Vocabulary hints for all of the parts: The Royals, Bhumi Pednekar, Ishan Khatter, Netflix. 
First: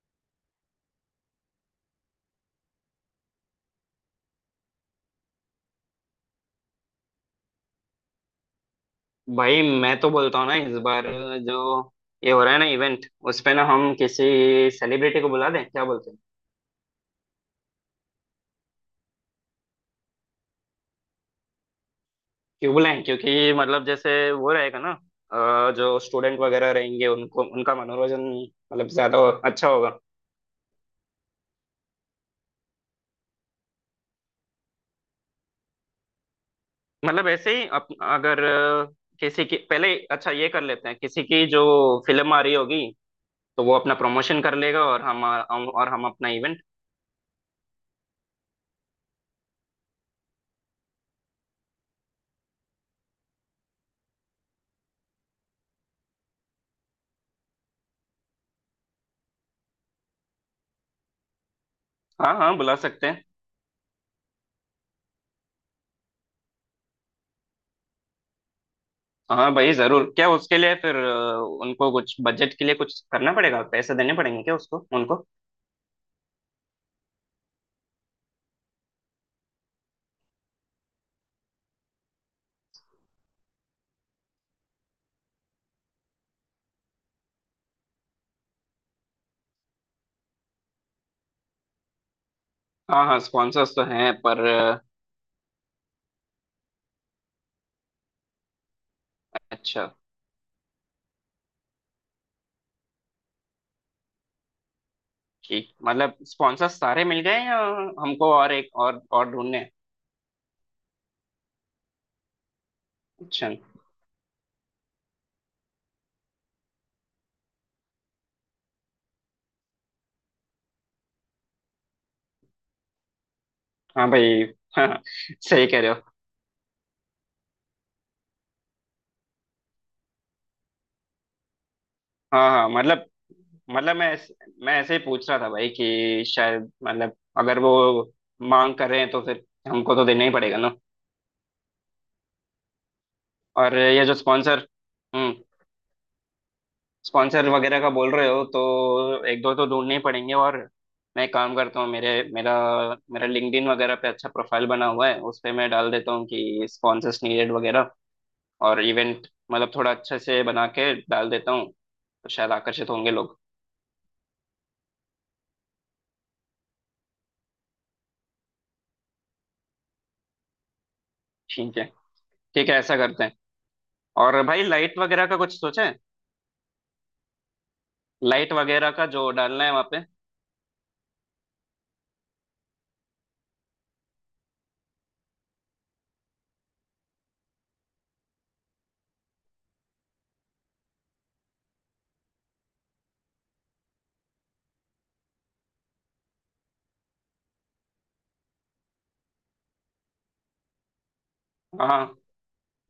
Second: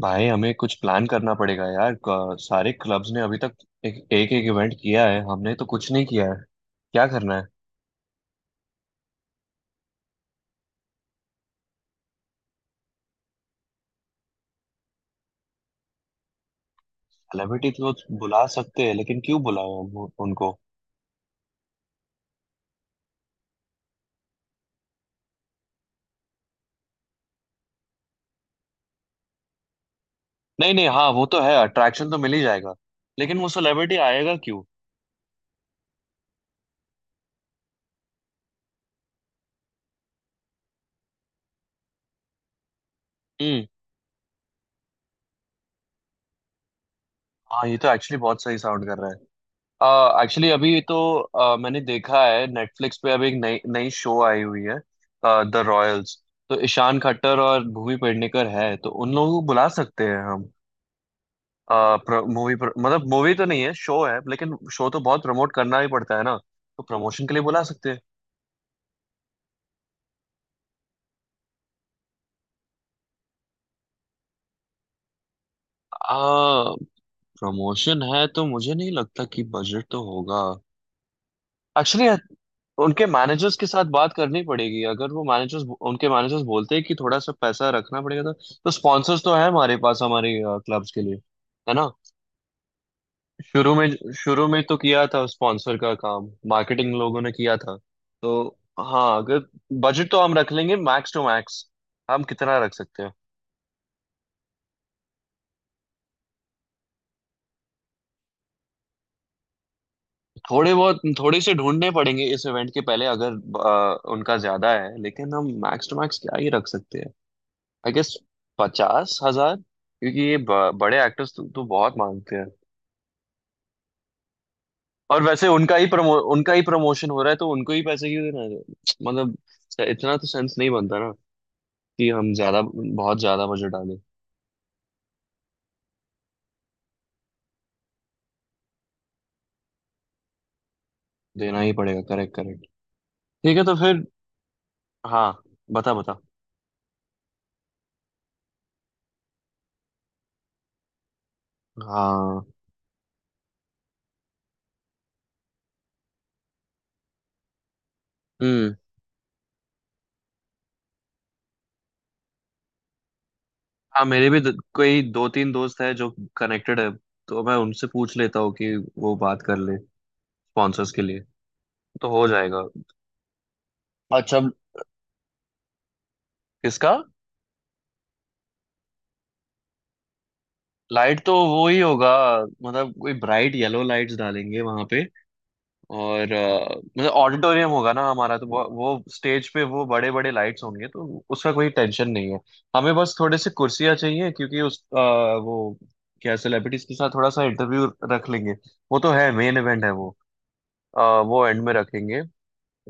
भाई, हमें कुछ प्लान करना पड़ेगा यार। सारे क्लब्स ने अभी तक एक एक, एक इवेंट किया है। हमने तो कुछ नहीं किया है। क्या करना है? भाई मैं तो बोलता हूँ ना, इस बार जो ये हो रहा है ना इवेंट, उस पे ना हम किसी सेलिब्रिटी को बुला दें, क्या बोलते हैं। सेलिब्रिटी तो बुला सकते हैं, लेकिन क्यों बुलाए हम उनको। क्यों बुलाएं? क्योंकि मतलब जैसे वो रहेगा ना, जो स्टूडेंट वगैरह रहेंगे उनको उनका मनोरंजन मतलब ज्यादा अच्छा होगा। नहीं नहीं, हाँ, वो तो है, अट्रैक्शन तो मिल ही जाएगा। लेकिन वो सेलिब्रिटी आएगा क्यों? मतलब ऐसे ही अगर किसी की, पहले अच्छा ये कर लेते हैं, किसी की जो फिल्म आ रही होगी तो हम्म। वो अपना प्रमोशन कर लेगा और हम और हम अपना इवेंट। हाँ, ये तो एक्चुअली बहुत सही साउंड कर रहा है। एक्चुअली अभी तो मैंने देखा है नेटफ्लिक्स पे अभी एक नई नई शो आई हुई है। The Royals. तो ईशान खट्टर और भूमि पेडनेकर है, तो उन लोगों को बुला सकते हैं हम। हाँ मूवी हाँ बुला मतलब सकते हैं। मूवी तो नहीं है, शो है। लेकिन शो तो बहुत प्रमोट करना ही पड़ता है ना। तो प्रमोशन के लिए बुला सकते हैं। हाँ भाई जरूर। क्या उसके लिए फिर उनको कुछ बजट के लिए कुछ करना पड़ेगा, पैसे देने पड़ेंगे क्या उसको, उनको? आ प्रमोशन है तो मुझे नहीं लगता कि बजट तो होगा एक्चुअली। उनके मैनेजर्स के साथ बात करनी पड़ेगी। अगर वो मैनेजर्स उनके मैनेजर्स बोलते हैं कि थोड़ा सा पैसा रखना पड़ेगा, तो स्पॉन्सर्स तो है हमारे पास, हमारे क्लब्स के लिए। है ना? हाँ हाँ शुरू स्पॉन्सर्स तो में, हैं पर शुरू में तो किया था स्पॉन्सर का काम, मार्केटिंग लोगों ने किया था। तो हाँ, अगर अच्छा। बजट तो हम रख लेंगे मैक्स टू मैक्स। हम कितना रख सकते हैं? ठीक, मतलब स्पॉन्सर्स सारे मिल गए या हमको और एक और ढूंढने हैं? थोड़े बहुत, थोड़े से ढूंढने पड़ेंगे इस इवेंट के पहले अगर। अच्छा। उनका ज्यादा है, लेकिन हम मैक्स टू मैक्स क्या ही रख सकते हैं, आई गेस 50,000। क्योंकि ये बड़े एक्टर्स तो बहुत मांगते हैं। हाँ भाई। हाँ। और वैसे सही कह रहे हो। उनका ही प्रमोशन हो रहा है, तो उनको ही पैसे क्यों देना है? मतलब इतना तो सेंस नहीं बनता कि हम हाँ ज्यादा, हाँ मतलब बहुत ज्यादा बजट डालें। मतलब मैं ऐसे ही पूछ रहा था भाई कि शायद मतलब अगर वो मांग कर रहे हैं तो फिर हमको तो देना ही पड़ेगा ना। देना ही पड़ेगा, करेक्ट करेक्ट। ठीक है तो और ये फिर। जो स्पॉन्सर, हाँ, बता बता। स्पॉन्सर वगैरह का बोल रहे हो तो एक दो तो ढूंढने ही पड़ेंगे और मैं एक काम करता हूँ, मेरे हाँ। मेरा मेरा लिंक्डइन वगैरह पे अच्छा प्रोफाइल बना हुआ है, उस पे मैं डाल देता हूँ कि स्पॉन्सर्स नीडेड वगैरह, हम्म। और इवेंट मतलब थोड़ा अच्छे से बना के डाल देता हूँ तो शायद आकर्षित होंगे लोग। हाँ, मेरे भी कोई दो तीन दोस्त है जो कनेक्टेड है। तो मैं उनसे पूछ लेता हूँ कि वो बात कर ले स्पॉन्सर्स के लिए। ठीक है। तो हो जाएगा। ठीक है, ऐसा करते हैं। अच्छा। और भाई लाइट वगैरह का कुछ सोचा है? किसका? लाइट वगैरह का जो डालना है वहाँ पे। लाइट तो वो ही होगा, मतलब कोई ब्राइट येलो लाइट्स डालेंगे वहां पे। और मतलब ऑडिटोरियम होगा ना हमारा, तो वो स्टेज पे वो बड़े बड़े लाइट्स होंगे, तो उसका कोई टेंशन नहीं है। हमें बस थोड़े से कुर्सियाँ चाहिए, क्योंकि उस वो क्या, सेलिब्रिटीज के साथ थोड़ा सा इंटरव्यू रख लेंगे। वो तो है, मेन इवेंट है वो। अ, वो एंड में हाँ हाँ। रखेंगे।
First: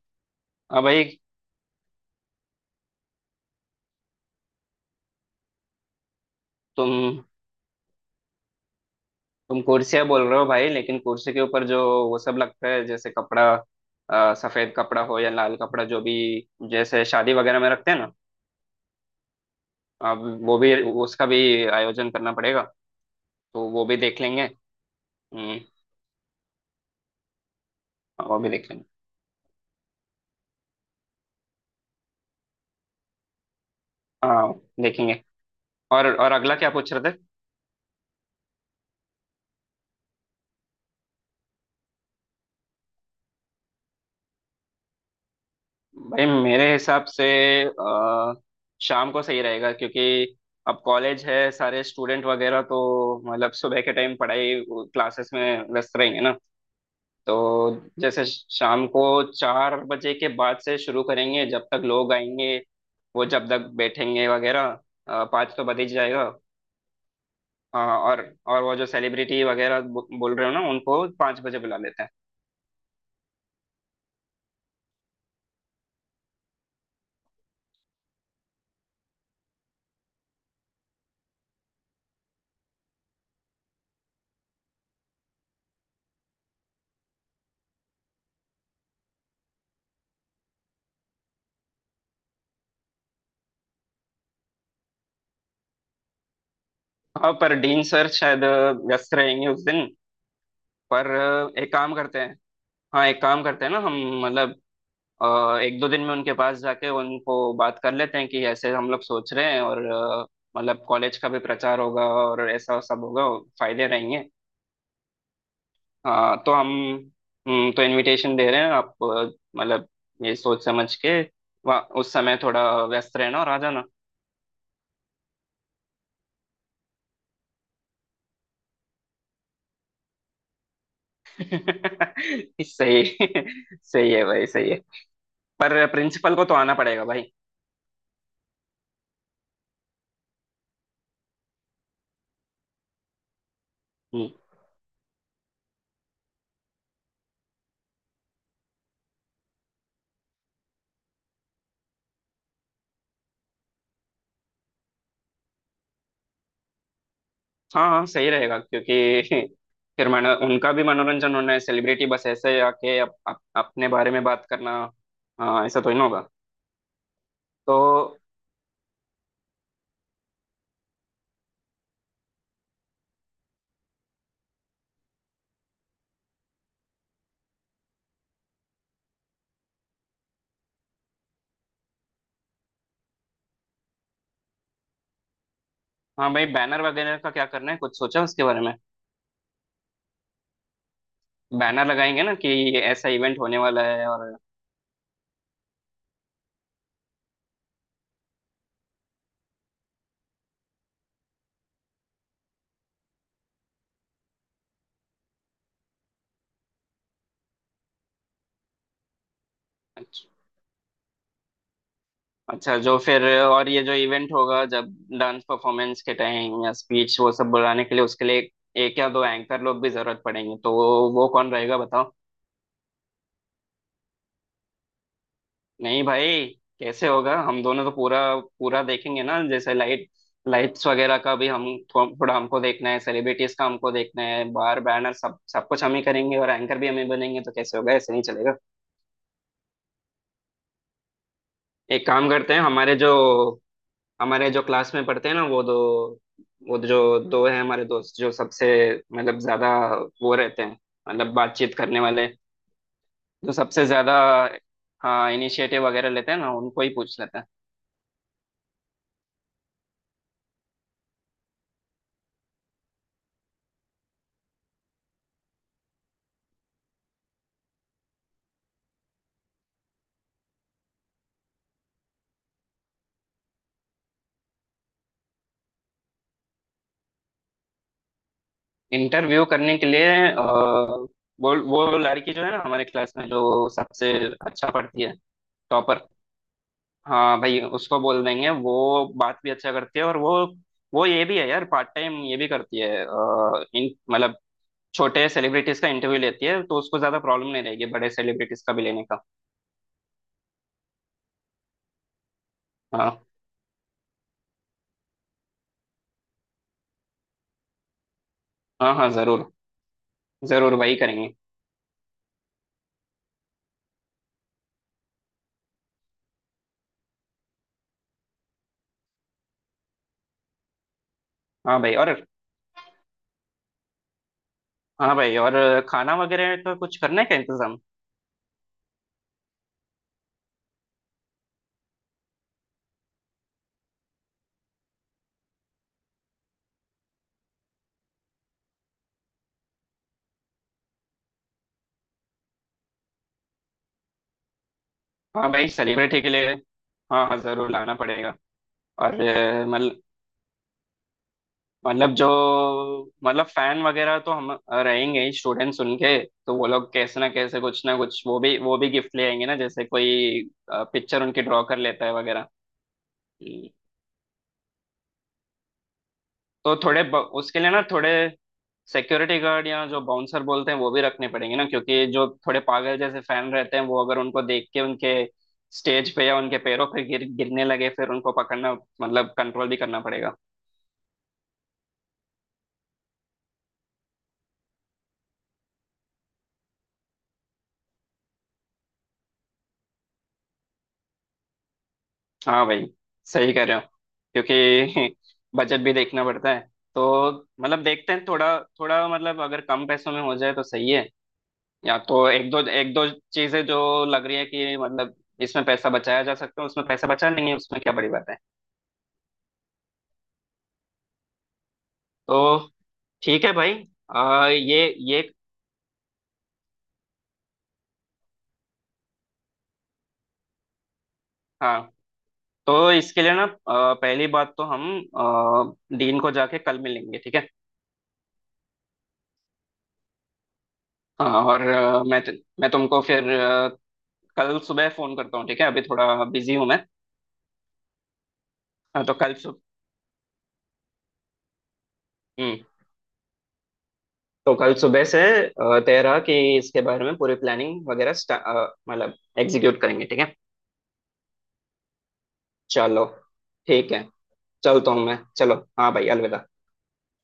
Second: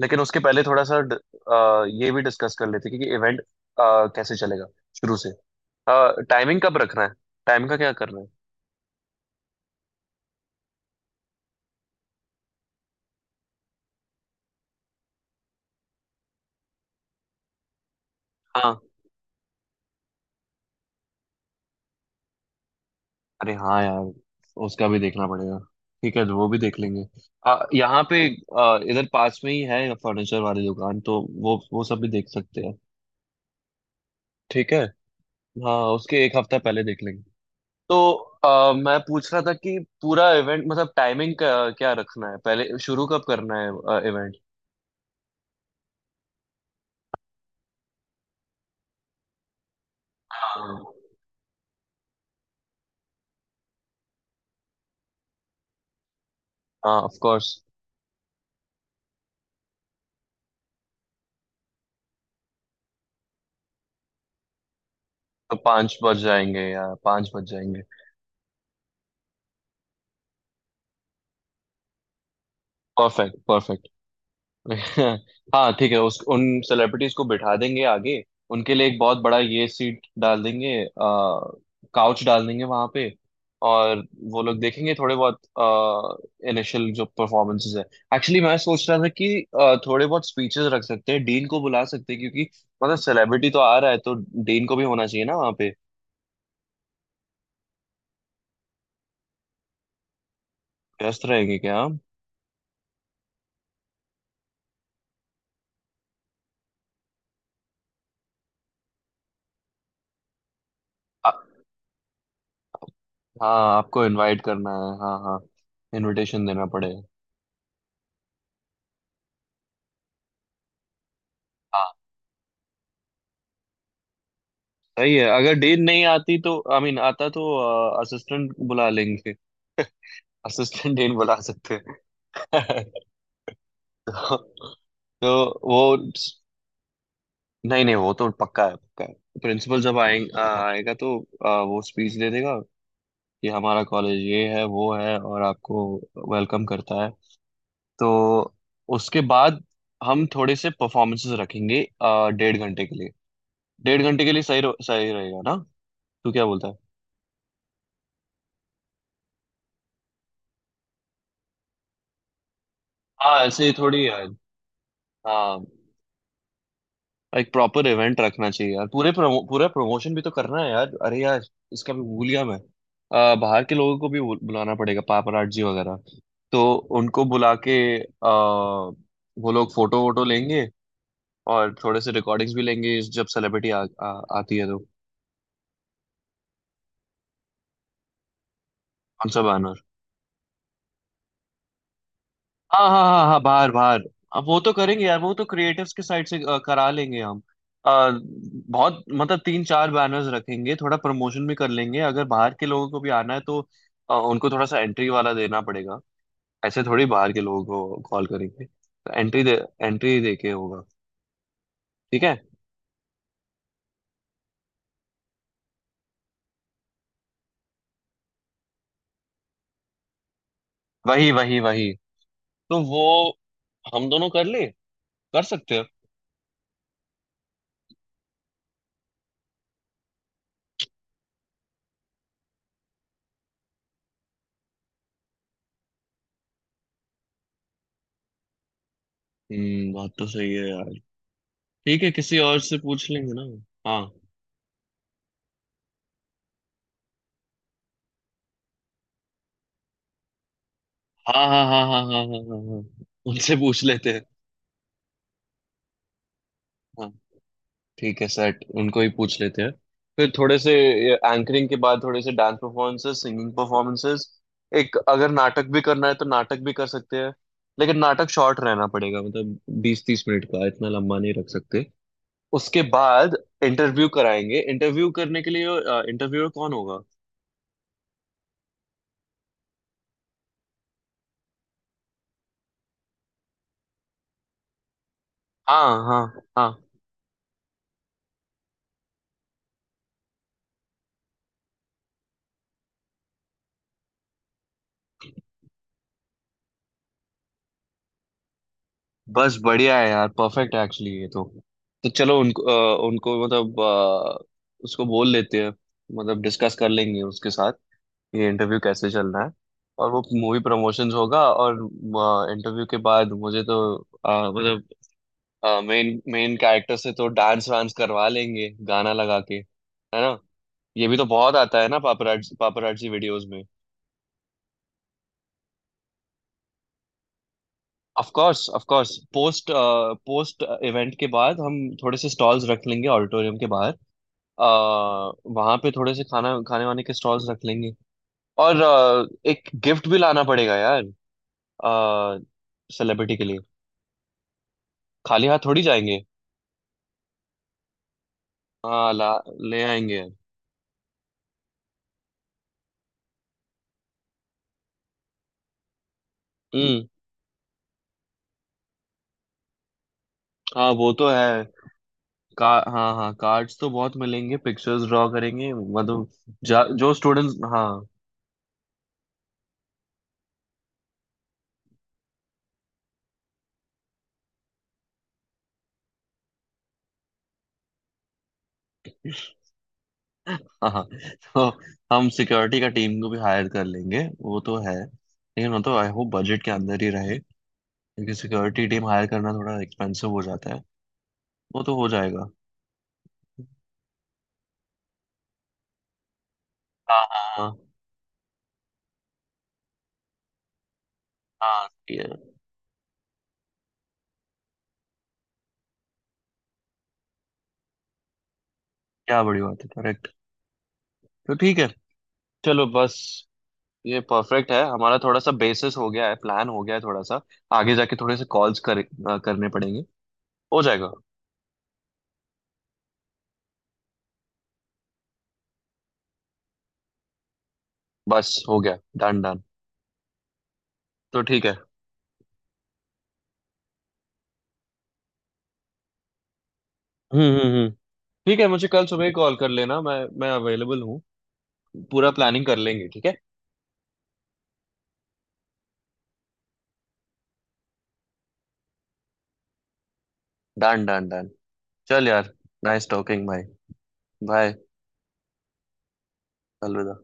लेकिन उसके पहले हाँ थोड़ा सा भाई, ये भी डिस्कस कर लेते हैं कि इवेंट कैसे चलेगा। शुरू से टाइमिंग कब रखना है, तुम टाइम का क्या करना है। तुम कुर्सियां बोल रहे हो भाई लेकिन कुर्सी के ऊपर जो वो सब लगता है जैसे कपड़ा, सफेद कपड़ा हो या लाल कपड़ा, जो भी, जैसे शादी वगैरह में रखते हैं ना, हाँ। अब वो भी, उसका भी आयोजन करना पड़ेगा। अरे तो हाँ वो भी यार। देख लेंगे। उसका भी देखना पड़ेगा। हम्म। ठीक है, तो वो भी देख लेंगे। यहाँ पे। वो भी देख लेंगे। इधर पास में ही है फर्नीचर वाली दुकान, तो वो सब भी देख सकते हैं। हाँ। ठीक है। देखेंगे। हाँ, उसके और एक अगला हफ्ता क्या पहले पूछ देख रहे थे? लेंगे। तो मैं पूछ रहा था कि पूरा इवेंट मतलब टाइमिंग का क्या रखना है, पहले शुरू कब करना है इवेंट। भाई मेरे हिसाब से अ, शाम को सही रहेगा क्योंकि हाँ। अब कॉलेज है, सारे स्टूडेंट वगैरह तो मतलब सुबह के टाइम पढ़ाई, क्लासेस में व्यस्त रहेंगे ना। ऑफ तो कोर्स। जैसे शाम को चार बजे के बाद से शुरू करेंगे, जब तक लोग आएंगे, वो जब तक बैठेंगे वगैरह, पाँच तो तो बज ही 5 बज जाएगा। जाएंगे या 5 बज अ, जाएंगे। और और वो जो सेलिब्रिटी वगैरह बोल रहे हो ना, उनको पाँच बजे बुला लेते हैं। Perfect perfect. हाँ ठीक है, उस उन सेलिब्रिटीज को बिठा देंगे आगे। उनके लिए एक बहुत बड़ा ये सीट डाल देंगे, काउच डाल देंगे वहां पे। और वो लोग देखेंगे थोड़े बहुत इनिशियल जो परफॉर्मेंसेस है। एक्चुअली मैं सोच रहा था कि थोड़े बहुत स्पीचेस रख सकते हैं, डीन को बुला सकते हैं, क्योंकि मतलब सेलिब्रिटी तो आ रहा है, तो डीन को भी होना चाहिए ना वहाँ पे। हाँ पर डीन सर शायद व्यस्त रहेंगे उस दिन। पर व्यस्त रहेंगे एक क्या काम हम? करते हैं। हाँ एक काम करते हैं ना हम, मतलब अ, एक दो दिन में उनके पास जाके उनको बात कर लेते हैं कि ऐसे हम लोग सोच रहे हैं और मतलब कॉलेज का भी आ- प्रचार होगा और ऐसा सब होगा, हाँ, फायदे आपको रहेंगे। इनवाइट करना है, हाँ हाँ। हाँ इनविटेशन तो देना हम, पड़ेगा। तो इनविटेशन दे रहे हैं आप, मतलब ये सोच समझ के वहाँ हाँ। उस समय थोड़ा व्यस्त रहना और आ जाना। सही है, अगर डेन नहीं आती तो आई मीन आता, तो असिस्टेंट बुला लेंगे। असिस्टेंट डेन बुला सकते हैं। सही। सही है तो, भाई, सही है। तो वो। पर प्रिंसिपल को तो आना पड़ेगा भाई। नहीं नहीं, वो तो पक्का है, पक्का है। प्रिंसिपल जब आएगा तो वो स्पीच दे देगा कि हमारा कॉलेज हम्म। ये है, वो है, और आपको वेलकम करता है। तो उसके बाद हम थोड़े से परफॉर्मेंसेस रखेंगे डेढ़ घंटे के लिए। डेढ़ घंटे के लिए सही रहेगा ना? तू क्या बोलता है? हाँ हाँ सही रहेगा क्योंकि फिर मनो उनका भी मनोरंजन होना है, सेलिब्रिटी बस ऐसे आके अप, हाँ, अप, ऐसे ही अपने थोड़ी बारे में है। बात करना। हाँ। हाँ, ऐसा तो ही ना होगा। एक तो प्रॉपर इवेंट रखना चाहिए यार। पूरा प्रमोशन भी तो करना है यार। अरे यार। इसका भी भूल गया मैं। बाहर के लोगों को भी बुलाना पड़ेगा, पापराजी वगैरह। तो उनको बुला के वो लोग फोटो वोटो लेंगे, और थोड़े से रिकॉर्डिंग्स भी लेंगे जब सेलिब्रिटी आ, आ, आती है तो। हाँ भाई, बैनर वगैरह का क्या करना है, कुछ सोचा उसके बारे में? हम सब आना। बैनर लगाएंगे ना कि हाँ हाँ ऐसा हाँ इवेंट हाँ, होने बाहर वाला बाहर। है, और अब वो तो करेंगे यार, वो तो क्रिएटिव्स के साइड से करा लेंगे हम। अ, बहुत मतलब तीन चार बैनर्स रखेंगे, थोड़ा प्रमोशन भी कर लेंगे। अगर बाहर के लोगों को भी आना है तो उनको थोड़ा सा एंट्री वाला देना पड़ेगा। ऐसे थोड़ी बाहर के लोगों को कॉल करेंगे, तो एंट्री अच्छा। दे के होगा। ठीक है। अच्छा, जो फिर और ये जो इवेंट होगा जब डांस परफॉर्मेंस के टाइम या स्पीच वो सब बुलाने के लिए, उसके लिए एक या दो एंकर लोग भी जरूरत पड़ेंगे तो वो वही कौन वही रहेगा वही। बताओ। तो वो हम दोनों कर ले, कर सकते हैं। नहीं भाई, कैसे होगा? हम दोनों तो पूरा पूरा देखेंगे ना, जैसे लाइट्स वगैरह का भी हम थोड़ा हमको देखना है, सेलिब्रिटीज का हमको देखना है, बार बैनर, सब सब कुछ हम ही करेंगे और एंकर भी हम ही बनेंगे तो कैसे होगा? ऐसे नहीं चलेगा। हम्म, बात तो सही है यार। ठीक एक है, काम किसी करते और हैं, से पूछ लेंगे ना। हाँ हमारे जो क्लास में पढ़ते हैं ना वो दो, वो जो दो हैं हमारे दोस्त जो सबसे मतलब ज्यादा वो रहते हैं, मतलब हाँ हाँ बातचीत हाँ करने हाँ हाँ वाले, हाँ हाँ हाँ। हाँ। जो उनसे पूछ सबसे लेते ज्यादा हैं। हाँ इनिशिएटिव वगैरह लेते हैं ना, उनको ही हाँ पूछ लेते हैं। ठीक है, सेट उनको ही पूछ लेते हैं। फिर थोड़े से एंकरिंग के बाद थोड़े से डांस परफॉर्मेंसेस, सिंगिंग परफॉर्मेंसेस। एक अगर नाटक भी करना है तो नाटक भी कर सकते हैं। लेकिन नाटक शॉर्ट रहना पड़ेगा, मतलब 20-30 मिनट का, इतना लंबा नहीं रख सकते। उसके बाद इंटरव्यू कराएंगे। इंटरव्यू करने के लिए इंटरव्यूअर कौन होगा? इंटरव्यू करने के लिए वो लड़की जो है ना हमारे क्लास में जो सबसे अच्छा पढ़ती है, टॉपर। हाँ हाँ हाँ। हाँ भाई उसको बोल देंगे, वो बात भी अच्छा करती है और वो ये भी है यार, पार्ट टाइम ये भी करती है, अ, इन मतलब छोटे सेलिब्रिटीज का इंटरव्यू लेती है, तो उसको ज्यादा प्रॉब्लम नहीं रहेगी बड़े सेलिब्रिटीज का भी लेने का। बस बढ़िया है यार, परफेक्ट है एक्चुअली ये तो। तो चलो उनको हाँ उनको मतलब उसको बोल लेते हैं। मतलब डिस्कस कर लेंगे उसके साथ ये इंटरव्यू हाँ हाँ कैसे चल रहा है। जरूर, और वो मूवी जरूर वही प्रमोशंस करेंगे। होगा, और इंटरव्यू के बाद मुझे तो मतलब मेन मेन कैरेक्टर से तो डांस वांस करवा लेंगे गाना लगा के, है ना? ये भी तो बहुत हाँ आता है भाई ना और, पापराजी वीडियोस में। हाँ भाई और खाना वगैरह का कुछ करना है क्या इंतजाम? Of course of course, post post event के बाद हम थोड़े से स्टॉल्स रख लेंगे ऑडिटोरियम के बाहर। आ, वहां पे थोड़े से खाना खाने वाने के स्टॉल्स रख लेंगे। और एक गिफ्ट भी लाना पड़ेगा यार, सेलिब्रिटी के लिए। खाली हाँ हाथ भाई थोड़ी जाएंगे। सेलिब्रिटी के लिए हाँ हाँ जरूर लाना पड़ेगा। हाँ और ला, ले आएंगे। मतलब जो, मतलब फैन वगैरह तो हम रहेंगे ही, स्टूडेंट सुन के तो वो लोग हम्म। कैसे ना कैसे कुछ ना कुछ वो भी, वो भी गिफ्ट ले आएंगे ना, जैसे कोई हाँ, वो पिक्चर तो उनकी है। ड्रॉ कर लेता है वगैरह। का हाँ हाँ, कार्ड्स तो बहुत मिलेंगे, पिक्चर्स ड्रॉ करेंगे मतलब। तो जो स्टूडेंट्स। उसके लिए ना हाँ। थोड़े सिक्योरिटी गार्ड या जो बाउंसर बोलते हैं वो भी रखने पड़ेंगे ना, क्योंकि जो थोड़े पागल जैसे फैन रहते हैं वो अगर उनको देख के उनके स्टेज पे या उनके पैरों पे गिर गिरने लगे फिर उनको पकड़ना, मतलब कंट्रोल भी करना पड़ेगा। हाँ हाँ। तो हम सिक्योरिटी का टीम को भी हायर कर लेंगे, वो तो है। लेकिन वो तो आई होप बजट के अंदर ही रहे। क्योंकि सिक्योरिटी टीम हायर करना थोड़ा एक्सपेंसिव हो जाता है। वो तो हो जाएगा। हाँ भाई, सही कह रहे हो क्योंकि बजट भी देखना पड़ता है। हाँ तो हाँ हाँ। मतलब देखते हैं थोड़ा थोड़ा, मतलब अगर कम पैसों में हो जाए तो सही है। हाँ, या तो एक दो, एक दो चीजें जो लग रही है कि मतलब इसमें पैसा बचाया जा सकता है उसमें पैसा बचा लेंगे, उसमें क्या बड़ी बात है। क्या बड़ी बात है, करेक्ट। तो ठीक है, तो चलो बस। ठीक है भाई। ये आ, परफेक्ट है, हमारा ये थोड़ा सा बेसिस हो गया है, प्लान हो गया है थोड़ा सा। आगे जाके थोड़े से कॉल्स करने पड़ेंगे। हो जाएगा। हाँ तो इसके लिए ना पहली बात तो हम डीन को जाके कल मिलेंगे, ठीक है। बस हो गया, डन डन। तो हाँ और ठीक है। मैं तुमको फिर कल सुबह फोन करता हूँ, ठीक है, अभी थोड़ा बिजी हूँ मैं। हम्म। ठीक है, मुझे हाँ, कल तो सुबह ही कल कॉल सुबह। कर लेना। मैं अवेलेबल हूँ। पूरा हम्म, प्लानिंग कर लेंगे, ठीक है। तो कल सुबह से आ, तेरा कि इसके बारे में पूरी प्लानिंग वगैरह मतलब एग्जीक्यूट करेंगे, ठीक है। Done done done. चल यार। चलो। नाइस टॉकिंग भाई। ठीक है, बाय। चलता हूँ मैं। चलो हाँ भाई, अलविदा। अलविदा।